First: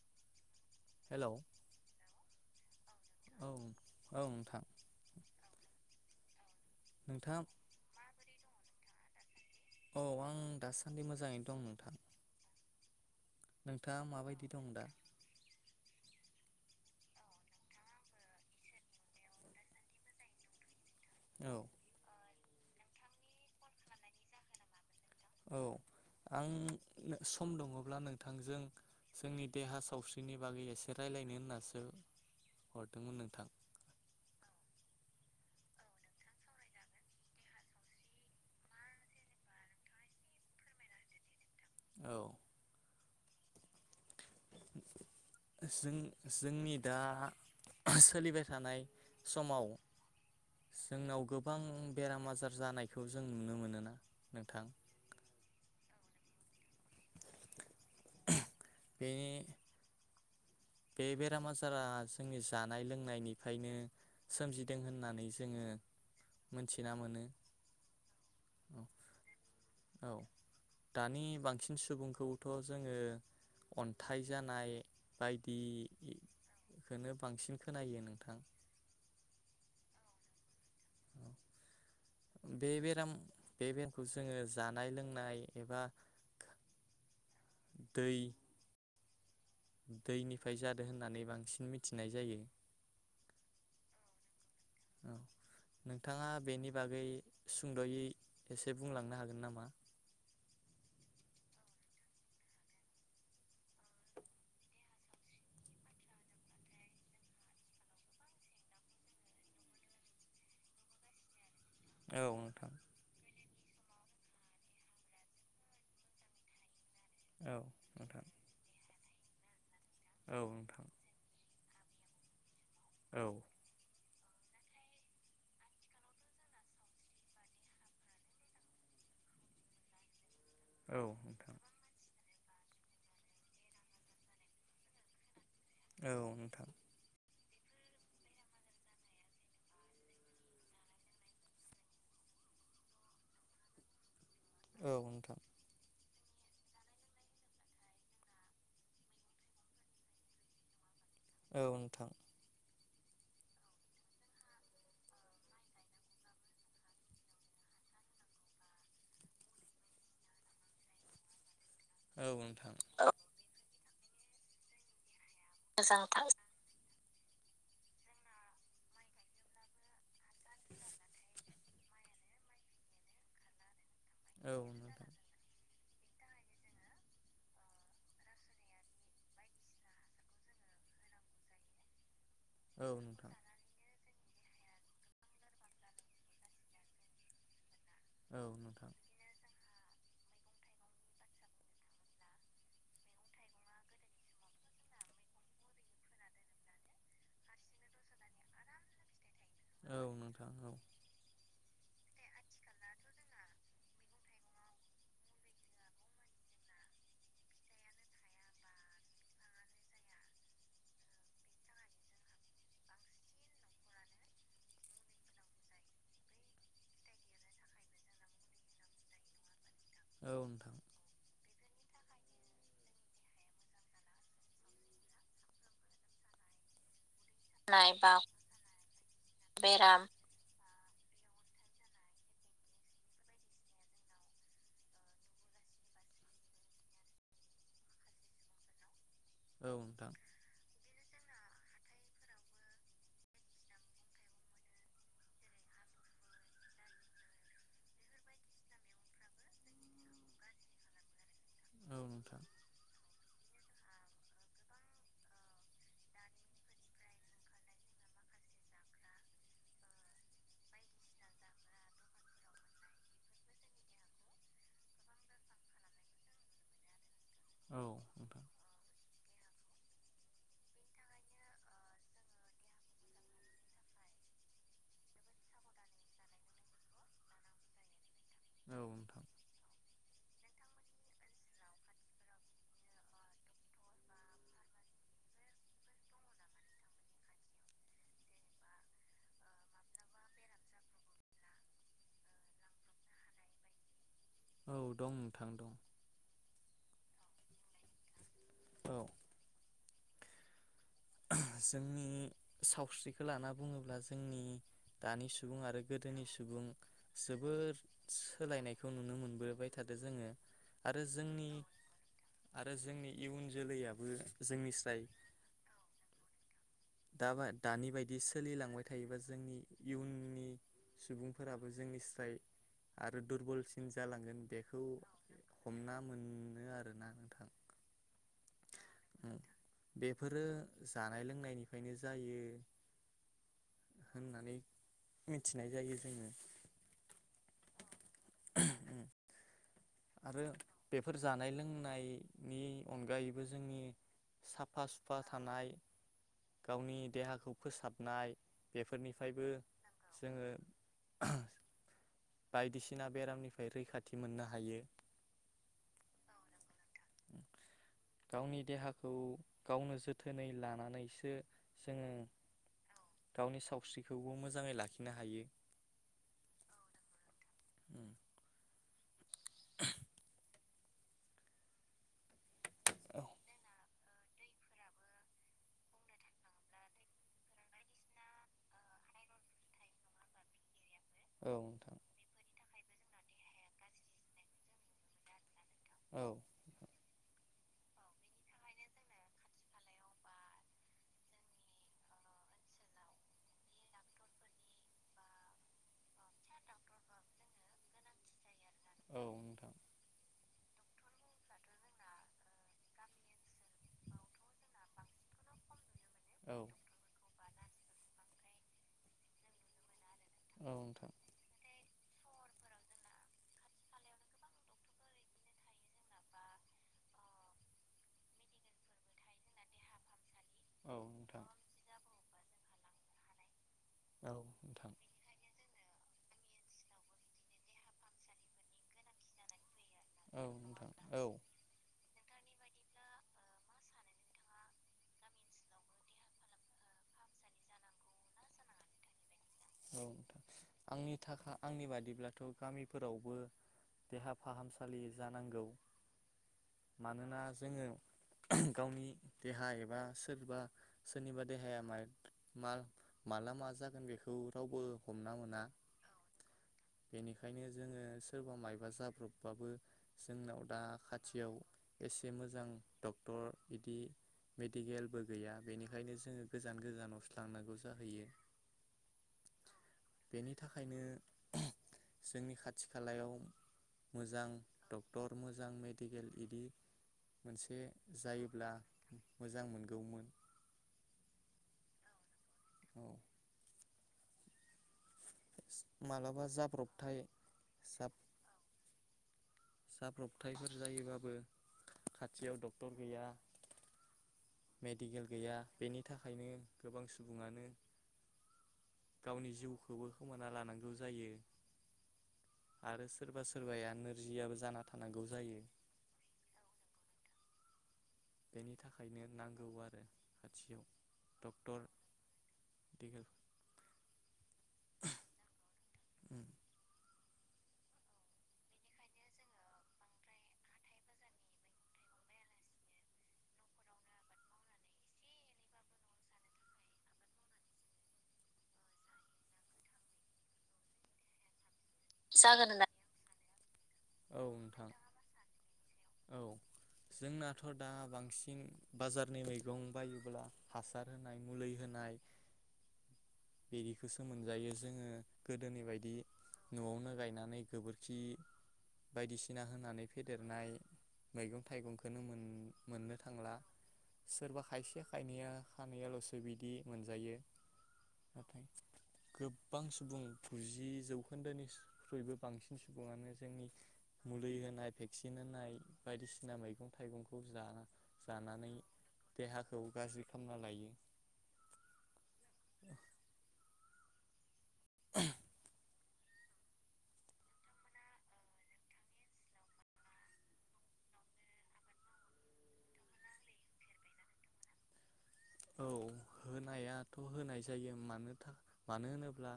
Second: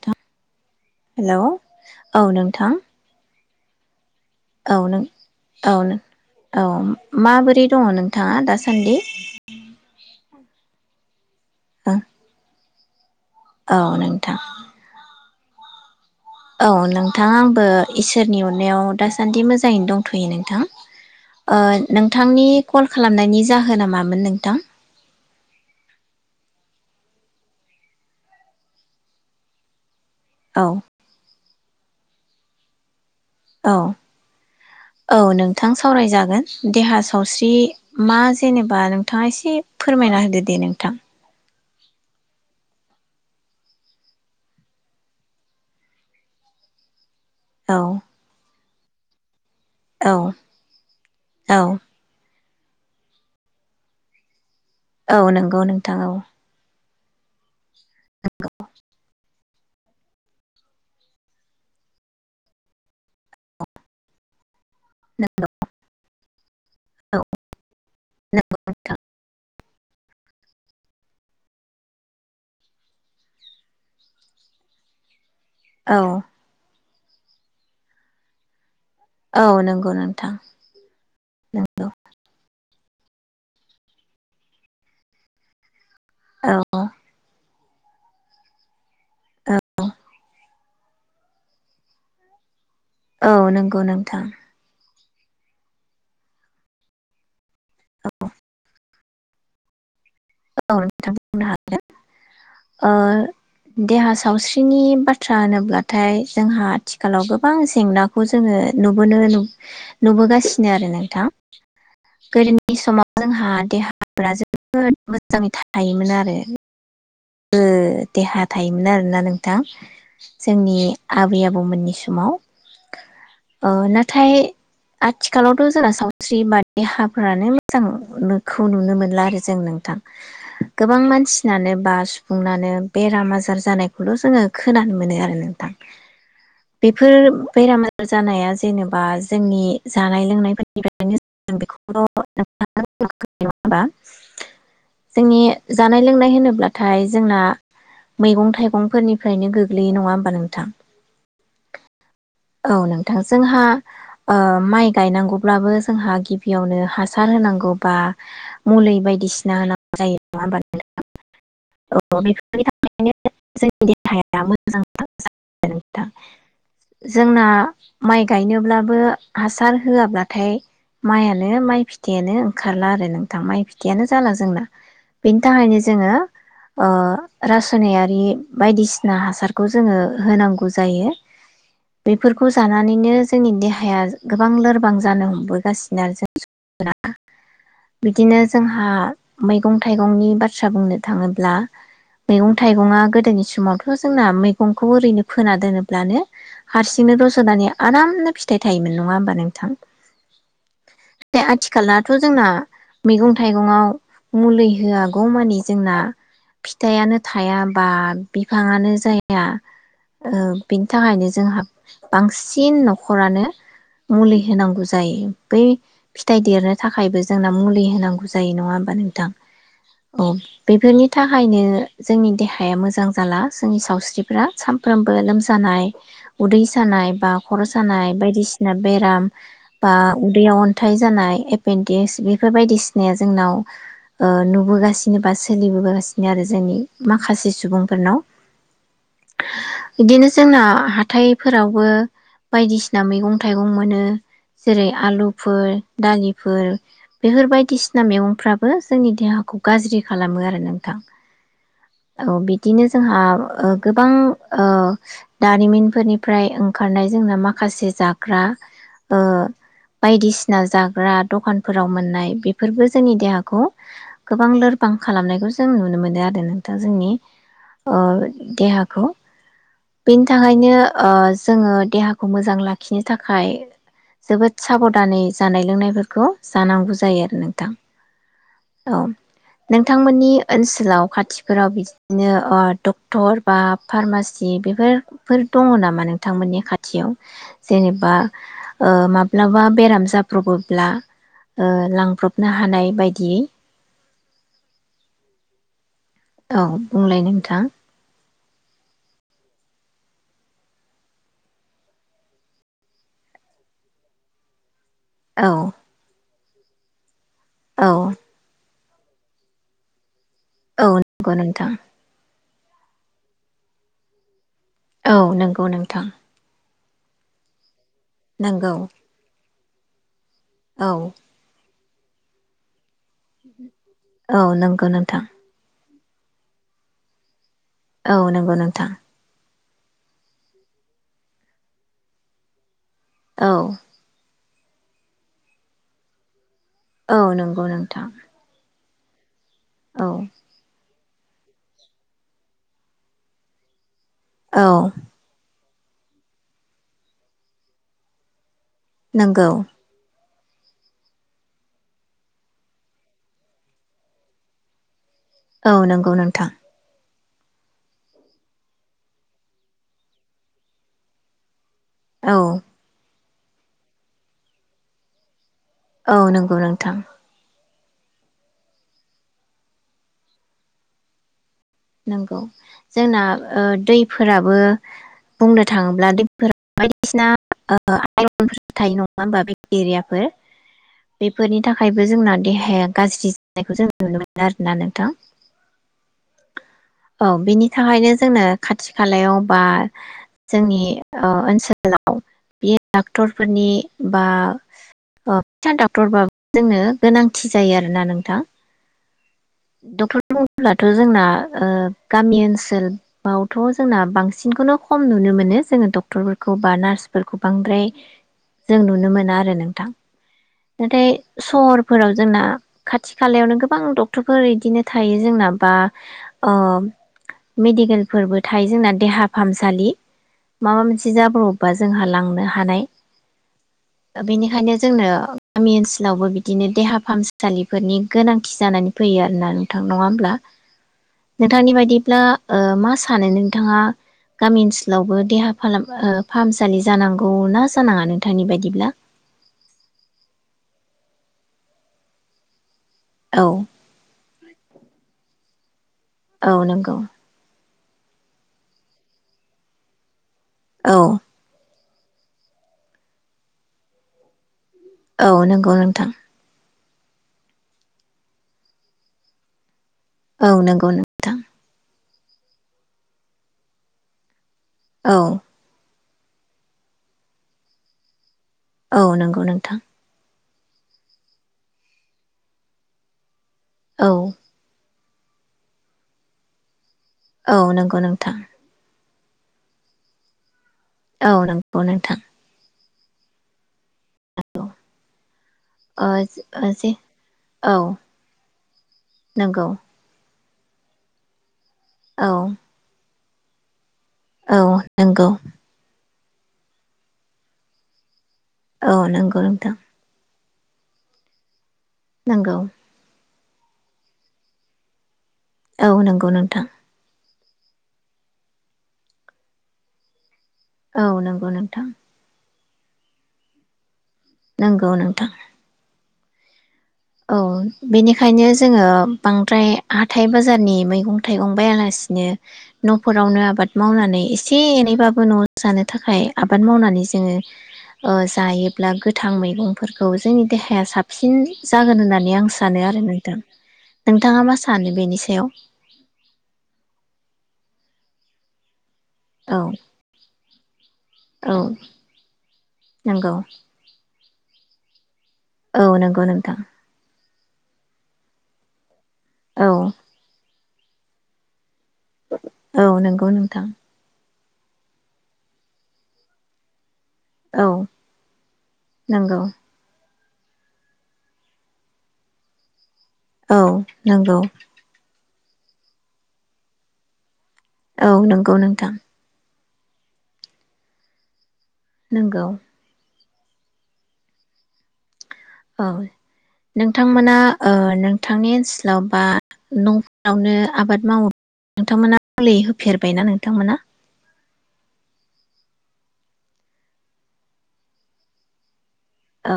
[unintelligible] Hello औ नोंथां [unintelligible] औनो औनो औ माबोरै दङ नोंथाङा दासान्दि औ आं दासान्दि मोजाङै दं नोंथां औ नोंथाङा नोंथां माबायदि दं दा औ नोंथां आंबो इसोरनि अननायाव दासान्दि मोजाङैनो दंथ'यो नोंथां ओ नोंथांनि कल खालामनायनि जाहोना मामोन नोंथां औ आं सम दङब्ला नोंथांजों जोंनि देहा सावस्रि फ्रिनि औ बागै एसे रायज्लायनो होननासो [unintelligible] औ औ नोंथां सावरायजागोन देहा सावस्रि मा जेनेबा नोंथाङा एसे फोरमायना होदो दे नोंथां औ जों जोंनि दा औ [unintelligible] सोलिबाय थानाय समाव औ जोंनाव गोबां औ बेराम आजार जानायखौ जों नुनो मोनोना नोंथां औ नोंगौ नोंथां औ बे बे बेराम आजारा जोंनि जानाय लोंनायनिफ्रायनो सोमजि दों होननानै जोङो मोनथिना औ मोनो नंगौ नोंथां औ दानि बांसिन सुबुंखौथ' जोङो अन्थाइ जानाय बायदि औ खोनो बांसिन खोनायो नोंथां औ नंगौ नोंथां नंगौ बे बेराम बे बेरामखौ जोङो जानाय लोंनाय एबा औ दै औ दैनिफ्राय जादो होननानै बांसिन मिथिनाय जायो औ नंगौ नोंथां औ नोंथाङा बेनि बागै सुंद'यै एसे बुंलांनो हागोन नामा औ नोंथां बुंनो हागोन ओ देहा सावस्रिनि बाथ्रा होनोब्लाथाय जोंहा आथिखालाव गोबां जेंनाखौ जोङो नुबोनो नुबोगासिनो आरो नोंथां गोदोनि समाव जोंहा देहाफ्रा जोबोद मोजाङै थायोमोन आरो [unintelligible] देहा थायोमोन आरो मोनला नोंथां जोंनि आबै आब बौमोननि समाव अ नाथ थाय आथिखालावथ' जोंना सावस्रि बा देहा फोरानो मोजांखौ नुनो मोनला आरो जों नोंथां गोबां मानसिनानो बास नानो बेराम आजार जानायखौल' जोङो खोनानो मोनो आरो न औ नोंथां बेराम आजार जानाया जेनेबा जोंनि जानाय [inaudible] जोंनि जानाय लोंनाय होनोब्लाथ थाय जोंना मैगं थाइगंफोरनिफ्रायनो गोग्लैयो नङा होमबा नोंथां औ नोंथां औ नोंथां जोंहा ओ माइ गायनांगौब्लाबो जोंहा गिबियावनो हासार होनांगौ बा मुलि बायदिसिना होनांगौ जायो नङा [inaudible] नोंथां औ बेफोरनि [unintelligible] [unintelligible] नोंथां [unintelligible] जोंना माइ गायनोब्लाबो हासार होआबब्लाथाय माइयानो माइ फिथाइयानो ओंखारला आरो नोंथां माइ फि [unintelligible] जाला जोंना बेनि थाखायनो जोङो ओ रासायनारि बायदिसिना हासारखौ जोङो होनांगौ जायो बेफोरखौ जानानैनो जोंनि देहाया गोबां लोरबां जानो हमबोगासिनो आरो [unintelligible] बिदिनो जोंहा मैगं थाइगंनि बाथ्रा बुंनो थाङोब्ला मैगं थाइगंआ गोदोनि समावथ' जोंना मैगंखौ ओरैनो फोना दोनोब्लानो हारसिंनो रज'नानै आरामनो फिथाइ थायोमोन नङा होमबा नों थां दा आथिखाल थ' जोंना मैगं थाइगंआव मुलि होआगौ मानि जोंना फिथाइयानो थाया बा बिफाङानो जाया ओ बिनि थाखायनो जोंहा बांसिन न'खरानो मुलि होनांगौ जायो बै फिथाइ देरनो थाखायबो जोंना मुलि होनांगौ जायो नङा होमबा नोंथां औ नोंथां बेनि थाखायनो जोंनि देहाया मोजां जाला जोंनि सावस्रिफ्रा सानफ्रोमबो लोमजानाय उदै सानाय बा खर' थानाय सानाय बा बायदिसिना बेराम बा बेराम उदैयाव अनथाय जानाय एपेन्डटिक्स बेफोर बायदिसिनाया जोंनाव ओ नुबोगासिनो बासो सोलिबोगासिनो आरो जोंनि माखासे सुबुंफोरनाव बिदिनो जोंना हाथाइफोरावबो बायदिसिना मैगं थाइगं मोनो जेरै आलुफोर दालिफोर बेफोर बायदिसिना मैगंफ्राबो जोंनि देहाखौ गाज्रि खालामो आरो नोंथां औ बिदिनो जोंहा ओ गोबां ओ दारिमिनफोरनिफ्राय ओंखारनाय जोंना माखासे जाग्रा ओ बायदिसिना जाग्रा दखानफोराव मोननाय बेफोरबो जोंनि देहाखौ गोबां लोरब बां खालामनायखौ जों नुनो मोनो आरो नोंथां जोंनि ओ देहाखौ बेनि थाखायनो ओ जोङो देहाखौ मोजां लाखिनो थाखाय जोबोद साबधानै जानाय लोंनायफोरखौ जानांगौ जायो आरो नोंथां औ नोंथां नोंथांमोननि ओनसोलाव खाथिफोराव बिदिनो ओ डक्टर बा फार्मासि बेफोरफोर दङ नामा नोंथांमोननि खाथियाव जेनेबा ओ माब्लाबा बेराम जाब्रबोब्ला ओ लांब्रबनो हानाय बायदियै औ दं नोंथां दं औ बुंलाय नोंथां औ जोंनि सावस्रिखो लाना बुङोब्ला जोंनि दानि औ सुबुं आरो गोदोनि सुबं सुबुं जोबद औ सोलायनाय खौ नुनो मोनबोबाय थादो जोङो औ आरो नंगौ जोंनि नोंथां आरो जोंनि इयुन जोलैयाबो औ नोंगौ नोंथां दाबा दानि बाय दि नंगौ सोलिलांबाय थायोबा जोंनि इयुन नु नि औ सुबुंफोराबो ज जोंनि स्राय आरो दुरबलसिन जालांगोन औ बेखौ नंगौ नोंथां हमना मोननो आरोना नोंथां औ नोंगौ नोंथां बेफोरो जानाय लोंनायनिफायनो जायो औ नानै मिथिनाय जायो जोङो औ नोंगौ नोंथां औ आरो बेफोर जानाय लोंनायनि अनगायैबो जोंनि औ साफा सुफा थानाय गावनि देहाखौ फोसाबनाय बेफोरनिफायबो नंगौ जोङो [unintelligible] बायदिसिना बेरामनिफाय रैखाथि मोननो हायो औ नोंगौ नोंथां गावनि देहाखौ गावनो जोथोनै लानानैसो जोङो औ गावनि सावस्रिखौबो मोजाङै लाखिनो हायो औ नोंगौ नोंथां [unintelligible] नोंगौ जोंना ओ दैफोराबो बुंनो थाङोब्ला दैफोरा बायदिसिना आइरनफोर थायो नङा होमबा बेक्टेरियाफोर बेफोरनि थाखायबो जोंना देहाया गाज्रि जानायखौ जों नुनो मोनो आरोना नोंथां औ औ बेनि थाखायनो जोंनो खाथि खालायाव बा जोंनि ओ ओनसोलाव बे डाक्टरफोरनि बा फिसा डक्टरबाबो जोंनो गोनांथि जायो आरोना नोंथां [inaudible] दा जोंना ओ गामि ओनसोलावथ जोंना बांसिनखौनो खम नुनो मोनो जोङो द टरफोरखौ बा नार्सफोरखौ बांद्राय जों नुनो मोना आरो नोंथां नाथाय सहरफोराव जोंना खाथि खालायावनो गोबां डक्टरफोर इदिनो थायो जोंना बा अ मेडिकेलफोरबो थायो जोंना देहा फाहामसालि माबा मोनसे जा बेनिखायनो जोंनो गामि ओनसोलावबो बिदि बिदिनो देहा फाहामसालिफोरनि गोनांथि जानानै फैयो आरोना गोथां नङा होमब्ला नोंथांनि बायदिब्ला ओ मास सानो नोंथाङा गामि ओनसोलावबो देहा फालाम ओ फाहामसालि जानांगौ ना जानाङा नोंथांनि बायदिब्ला [unintelligible] फोरावबो औ देहा फाहामसालि जानांगो [inaudible] औ नोंगौ जोङो गावनि देहा एबा सोरबा औ सोरनिबा देहाया माला मा जागोन बेखौ औ नंगौ नोंथां बेनिखायनो जोङो सोरबा मायबा जाब्रबबाबो औ जोंनाव दा नंगौ नोंथां खाथियाव एसे मोजां डक्टर बिदि औ मेडिकेलबो गैया बेनि ओंखायनो जोङो गोजान गोजानावसो लांनांगौ जाहैयो औ नोंगौ नोंथां बेनि थाखायनो जोंनि खाथि खालायाव औ मोजां ड टर मोजां मेडिकेल इदि औ मोनसे नंगौ नोंथां जायोब्ला मोजां मोनगौमोन औ नंगौ नोंथां [inaudible] [inaudible] ओ माब्लाबा ओ जे जाब्रबथाय औ नंगौ जाब्रबथायफोर जायोबाबो औ खाथियाव डक्टर गैया औ नंगौ थाखायनो गोबां सुबुङानो औ नोंगौ नोंथां। खोमाना लानांगौ जायो नांगौ सोरबा सोरबाया नोरजियाबो जाना थानांगौ औ नंगौ नोंथां बेनि थाखायनो नांगौ आरो खाथियाव औ नंगौ डक्टर नोंथां दक नोंगौ नोंथां औ बेनिखायनो जोङो बांद्राय हाथाय बाजारनि मैगं थाइगं बायालासिनो नफोरावनो आबाद मावनानै एसे एनैबाबो नआव जानो थाखाय आबाद मावनानै जोङो ओ जायोब्ला गोथां मैगंफोरखौ जोंनि देहाया साबसिन जागोन होननानै आं जागोन सानो आरो नोंथां नोंथाङा मा सानो बेनि सायाव दा बांसिन बाजारनि औ मैगं बायोब्ला हासार होनाय औ मुलै होनाय नंगौ बिदिख गोसो मोनजायो जोङो गोदोनि औ बायदि नंगौ नोंथां नआवनो गायनानै मै गोबोरखि बायदिसिना औ होनानै फेदेरनाय मैगं थाइगंखोनो मोन औ मोननो नंगौ थांला नोंथां सोरबा खायसे खायनैया खानैयालसो बिदि मोनजायो औ नाथाय नंगौ गोबां सुबुं गुजि जौखोन्दोनिख्रुइबो बांसिन सुबुङानो औ जोंनि नंगौ मुलै होनाय भेक्सि न होनाय बायदिसिना मैगं थाइगं खौ जाना औ नंगौ जानानै नोंथां देहा खौ गाज्रि खामना लायो नोंगौ [unintelligible] औ नोंथांमोना ओ नोंथांनि ओनसोलाव बा नफोरावनो आबाद मावो नोंथांमोना मै होफेरबायना नोंथांमोना औ होनायाथ' होनाय जायो मानोथा मानो होनोब्ला औ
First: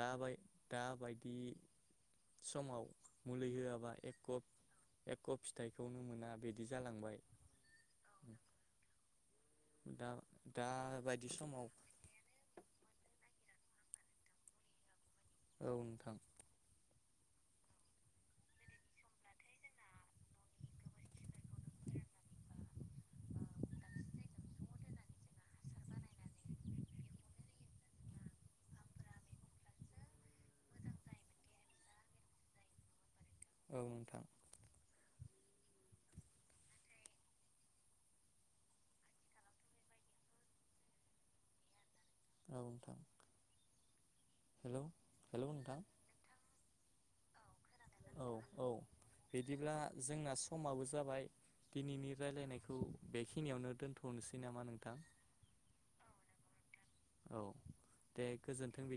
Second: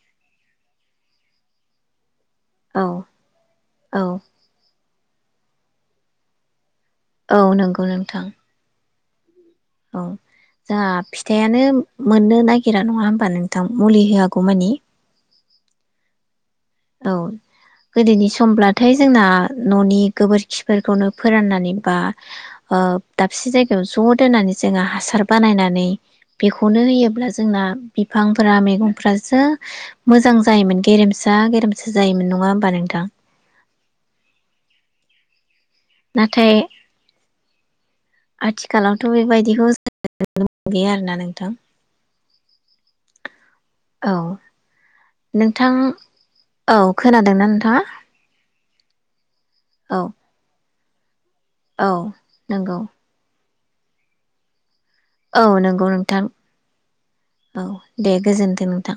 दाबाय दा बायदि समाव औ मुलि होआबा औ एक कप एख' फिथाइखौनो मोना बिदि औ नंगौ नोंथां। औ जोंहा फिथाइयानो मोननो नागिरा नङा होमबा नों थां मुलि होआग' मानि औ नोंथां औ गोदोनि समब्लाथाय जोंना न'नि गोबोरखिफोरखौनो फोराननानै बा दाबसे जायगायाव ज' दोननानै जोङो हासार बानायनानै बेखौनो होयोब्ला जोंना बिफांफोरा मैगंफ्रासो मोजां जायोमोन गेरेमसा। गोदामसो जायोमोन नङा होमबा नोंथां औ मोनथाम नाथाय आथिखालावथ' बेबायदिखौ जोनोम गैया आरोना नोंथां औ नोंथां औ खोनादोंना नों हा बिदिब्ला जोंना समाबो जाबाय औ दिनैनि रायलायनायखौ नंगौ बेखि खिनियावनो दोनथनोसै नामा नों औ नंगौ नोंथां औ दे गोजोनथों नोंथां।